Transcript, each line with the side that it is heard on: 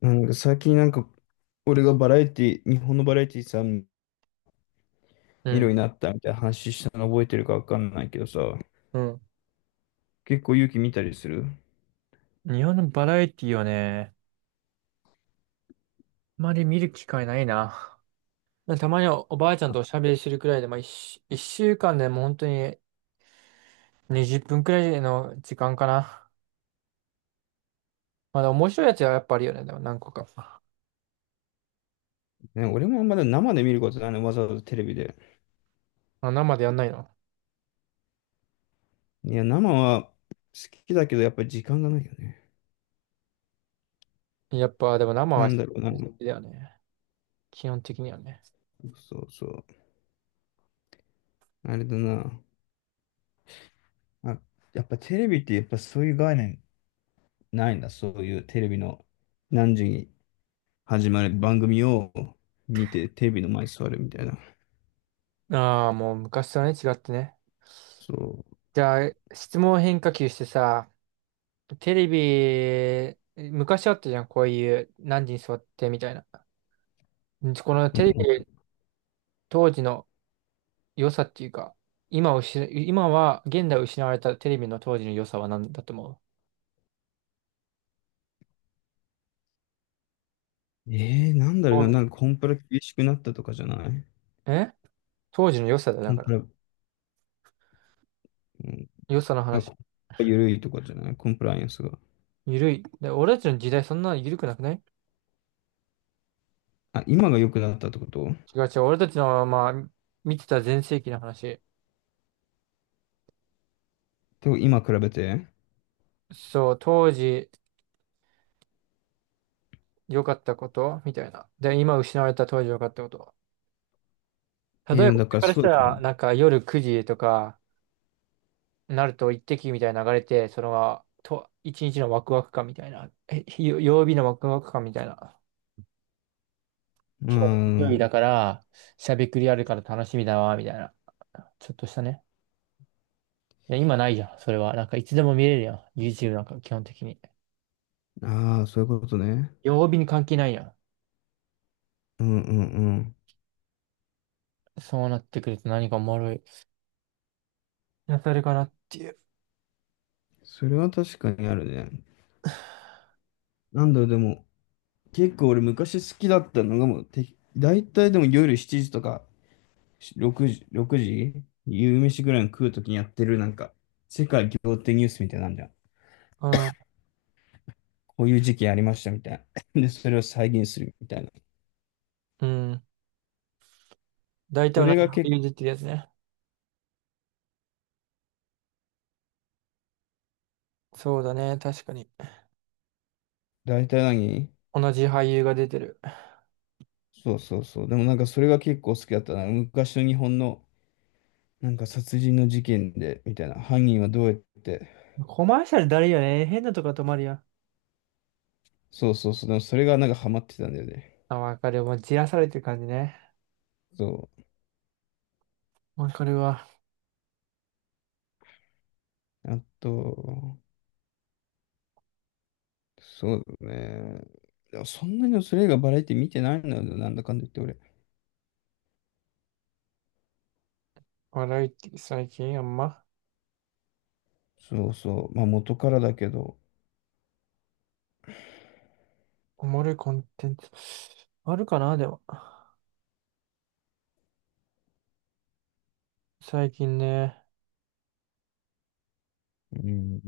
left: なんか最近なんか、俺がバラエティ、日本のバラエティさ、見
right: う
left: るように
right: ん。
left: なったみたいな話したの覚えてるかわかんないけどさ、
right: うん。
left: 結構勇気見たりする。
right: 日本のバラエティはね、あまり見る機会ないな。たまにおばあちゃんとおしゃべりするくらいで、まあ、一週間でも本当に20分くらいの時間かな。まだ面白いやつはやっぱあるよね。でも何個か。
left: ね、俺もまだ生で見ることないねわざわざテレビで。
right: あ、生でやんないの？
left: いや、生は好きだけど、やっぱり時間がないよね。
right: やっぱ、でも生
left: な
right: は
left: ん
right: 好
left: だろうな。
right: きだよね。基本的にはね。
left: そうそう。あれだな。あ、やっぱテレビってやっぱそういう概念ないんだ。そういうテレビの何時に始まる番組を見て、テレビの前に座るみたいな。
right: ああ、もう昔とはね、違ってね。
left: そ
right: じゃあ、質問変化球してさ、テレビ、昔あったじゃん、こういう何時に座ってみたいな。このテレ
left: う。
right: ビ当時の良さっていうか、今をし、今は、現代失われたテレビの当時の良さは何だと思
left: なんだろう
right: う？
left: な、なんかコンプラ厳しくなったとかじゃない。
right: 時え当時の良さだよ、
left: コ
right: だ
left: ン
right: か
left: プ
right: ら。
left: ラ、うん、
right: 良さの話。
left: コンプラ緩いとかじゃないコンプライアンスが。
right: ゆるい。で、俺たちの時代そんな緩くなくない？
left: あ、今が良くなったってこと？
right: 違う違う。俺たちの、まあ、見てた全盛期の話。
left: でも今比べて
right: そう、当時良かったことみたいな。で、今失われた当時良かったこと。例えば、
left: だ
right: これ
left: から
right: からし
left: そう
right: た
left: でしょ。
right: ら、なんか夜9時とかなると一滴みたいな流れて、一日のワクワク感みたいな。曜日のワクワク感みたいな。
left: う
right: 一人
left: ん。
right: だから、しゃべくりあるから楽しみだわ、みたいな。ちょっとしたね。いや、今ないじゃん、それは。なんかいつでも見れるやん。YouTube なんか基本的に。
left: ああ、そういうことね。
right: 曜日に関係ないやん。
left: うんうんうん。
right: そうなってくると何かおもろい。やされかなっていう。
left: それは確かにあるね。なんだろう、でも、結構俺昔好きだったのがもう、て、大体でも夜7時とか6時、夕飯ぐらいの食うときにやってるなんか、世界仰天ニュースみたいなんじゃん。
right: うん。
left: こういう事件ありましたみたいな。で、それを再現するみたいな。
right: うん。大体
left: そ
right: 同
left: れ
right: じ
left: が
right: 俳
left: 結構、
right: 優出てるやつね。そうだね、確かに。
left: 大体何
right: 同じ俳優が出てる。
left: そうそうそう。でもなんかそれが結構好きだったな。昔の日本のなんか殺人の事件で、みたいな。犯人はどうやって。
right: コマーシャルだるいよね。変なとこ止まるやん。
left: そうそうそう。でもそれがなんかハマってたんだよね。
right: あ、わかる。もうじらされてる感じね。
left: そ
right: わかるわ。
left: う。あと、そうだね。でもそんなにそれ以外バラエティ見てないんだよ、なんだかんだ言って俺。
right: 笑いって最近あんま、
left: そうそう。まあ元からだけど。
right: おもろいコンテンツ。あるかな、でも。最近ね。
left: うん。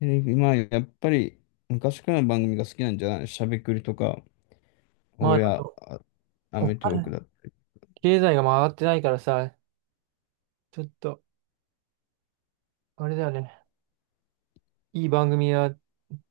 left: テレビまあやっぱり昔からの番組が好きなんじゃない？しゃべくりとか。
right: まあ、あ
left: 俺は、
right: と、
left: ア
right: お
left: メトーーク
right: 金、
left: だ。
right: 経済が回ってないからさ、ちょっと、あれだよね。いい番組は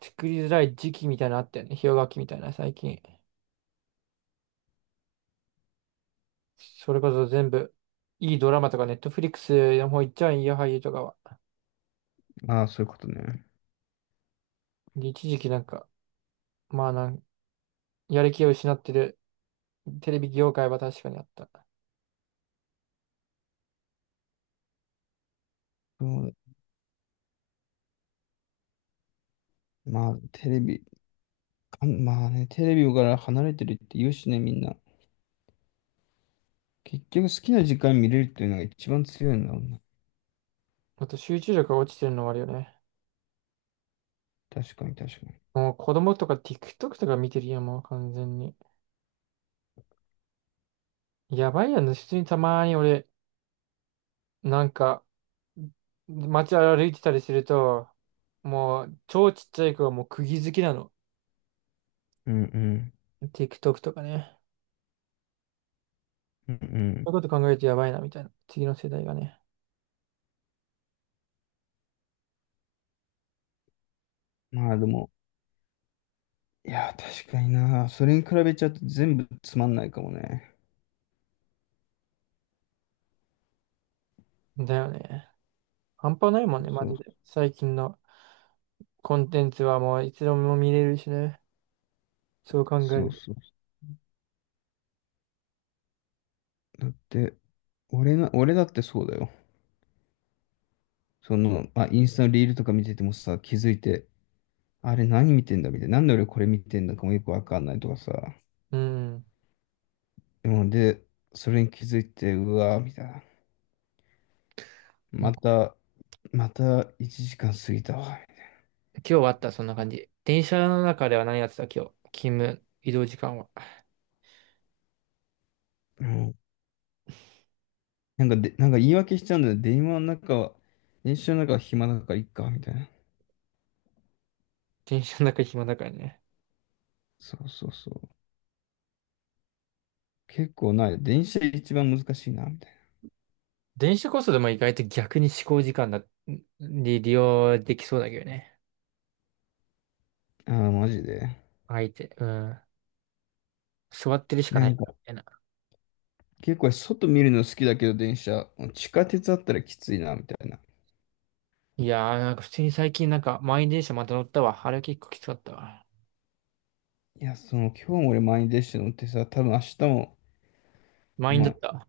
right: 作りづらい時期みたいなのあったよね。氷河期みたいな、最近。それこそ全部、いいドラマとか、ネットフリックスの方行っちゃうんや、俳優とかは。
left: ああ、そういうことね。
right: で一時期なんか、まあなん、やる気を失ってるテレビ業界は確かにあった。
left: そうだまあ、テレビ、まあね、テレビから離れてるって言うしね、みんな。結局好きな時間見れるっていうのが一番強いんだもんな。
right: あと、集中力が落ちてるのはあるよね。
left: 確かに、確かに。
right: もう子供とか TikTok とか見てるやん、もう完全に。やばいやん、普通にたまに俺、なんか、街歩いてたりすると、もう超ちっちゃい子はもう釘付きなの。
left: うんうん。
right: TikTok とかね。
left: うん
right: そういうこと考えるとやばいなみたいな。次の世代がね。
left: うん。まあでも、いや、確かにな。それに比べちゃうと全部つまんないかもね。
right: だよね。半端ないもんね、
left: そ
right: マ
left: う
right: ジで。最近のコンテンツはもういつでも見れるしね。そう考え
left: そう
right: る。
left: そう。だって、俺だってそうだよ。その、まあ、インスタのリールとか見ててもさ、気づいて、あれ何見てんだみたいな。なんで俺これ見てんだかもよくわかんないとかさ。
right: うん。
left: でもで、それに気づいて、うわーみたいな。
right: も
left: ま
right: う
left: た、また1時間過ぎたわ。
right: 今日はあった、そんな感じ。電車の中では何やってた、今日？勤務、移動時間は。
left: うん。なんかで、なんか言い訳しちゃうんだよ。電車の中は暇だからいっか、みたいな。
right: 電車の中暇だからね。
left: そうそうそう。結構ない。電車一番難しいな、みたい
right: 電子こそでも意外と逆に思考時間だ、に利用できそうだけどね。
left: な。ああ、マジで。
right: 相手、うん。座ってるしか
left: な
right: な
left: ん
right: い
left: か、
right: みたいな。
left: 結構外見るの好きだけど、電車。地下鉄あったらきついな、みたいな。
right: いやー、なんか普通に最近なんか満員電車また乗ったわ。あれは結構きつかったわ。
left: いや、その、今日も俺満員電車乗ってさ、多分明日も、
right: 満員
left: ま
right: だっ
left: あ、
right: た。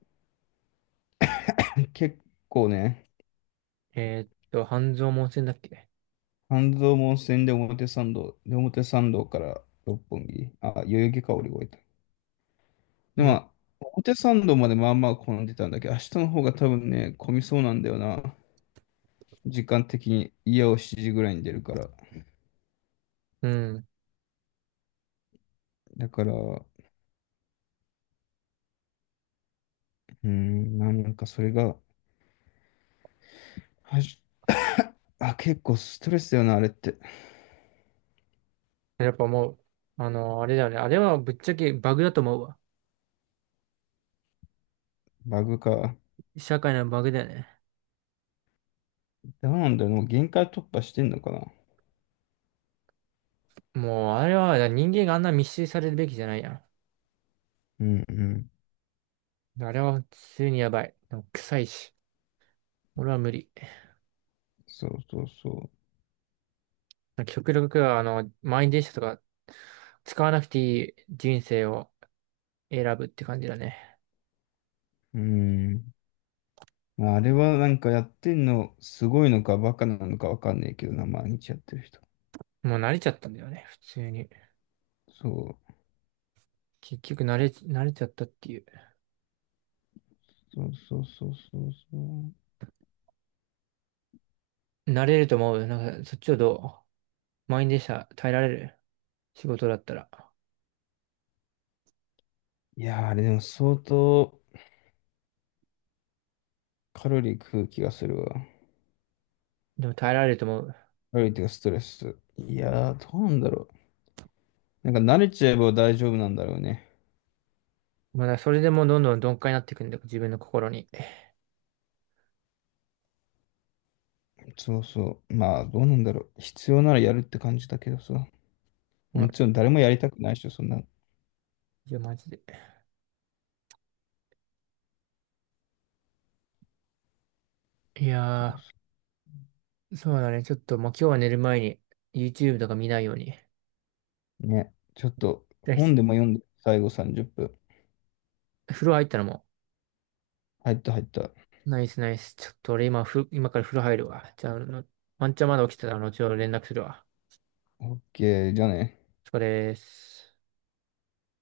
left: 結構ね、
right: 半蔵門線だっけ
left: 半蔵門線で表参道、表参道から六本木、あ、代々木か降り終えた。で、ま
right: よ、
left: あ、表参道までまあまあ混んでたんだけど、明日の方が多分ね、混みそうなんだよな。時間的に家を7時ぐらいに出るから。
right: うん。
left: だから、うーん、なんかそれが、はじあ、結構ストレスだよな、あれって。
right: やっぱもう、あれだよね。あれはぶっちゃけバグだと思うわ。
left: バグか。
right: 社会のバグだよね。
left: どうなんだろう、もう限界突破してんのかな。
right: もう、あれは人間があんな密集されるべきじゃないやん。
left: うんうん。
right: あれは普通にやばい。でも臭いし。俺は無理。
left: そうそうそ
right: なんか極力、あの、満員電車とか使わなくていい人生を選ぶって感じだね。
left: う。うーん。まあ、あれはなんかやってんの、すごいのかバカなのかわかんないけどな、毎日やってる人。
right: もう慣れちゃったんだよね、普通に。
left: そう。
right: 結局慣れちゃったっていう。
left: そうそうそうそうそう。
right: 慣れると思う。なんか、そっちをどう満員電車耐えられる仕事だったら。
left: いやー、あれでも相当カロリー食う気がするわ。
right: でも耐えられると思う。
left: カロリーっていうかストレス。いやー、どうなんだろう。なんか慣れちゃえば大丈夫なんだろうね。
right: まあ、それでもうどんどん鈍化になっていくんだよ、自分の心に。
left: そうそう。まあ、どうなんだろう。必要ならやるって感じだけどさ。
right: うん、
left: もちろん誰もやりたくないでしょ、そんな。
right: いや、マジで。い
left: そう
right: や
left: そ
right: ー、そうだね。ちょっと、もう今日は寝る前に YouTube とか見ないように。
left: うね。ちょっと本で
right: で
left: も読んで、最後30分。
right: 風呂入ったらもう
left: 入った入った。
right: ナイスナイス。ちょっと俺今から風呂入るわ。じゃあ、あのワンチャンまだ起きてたら後ほど連絡するわ。
left: オッケーじゃあね。
right: お疲れです。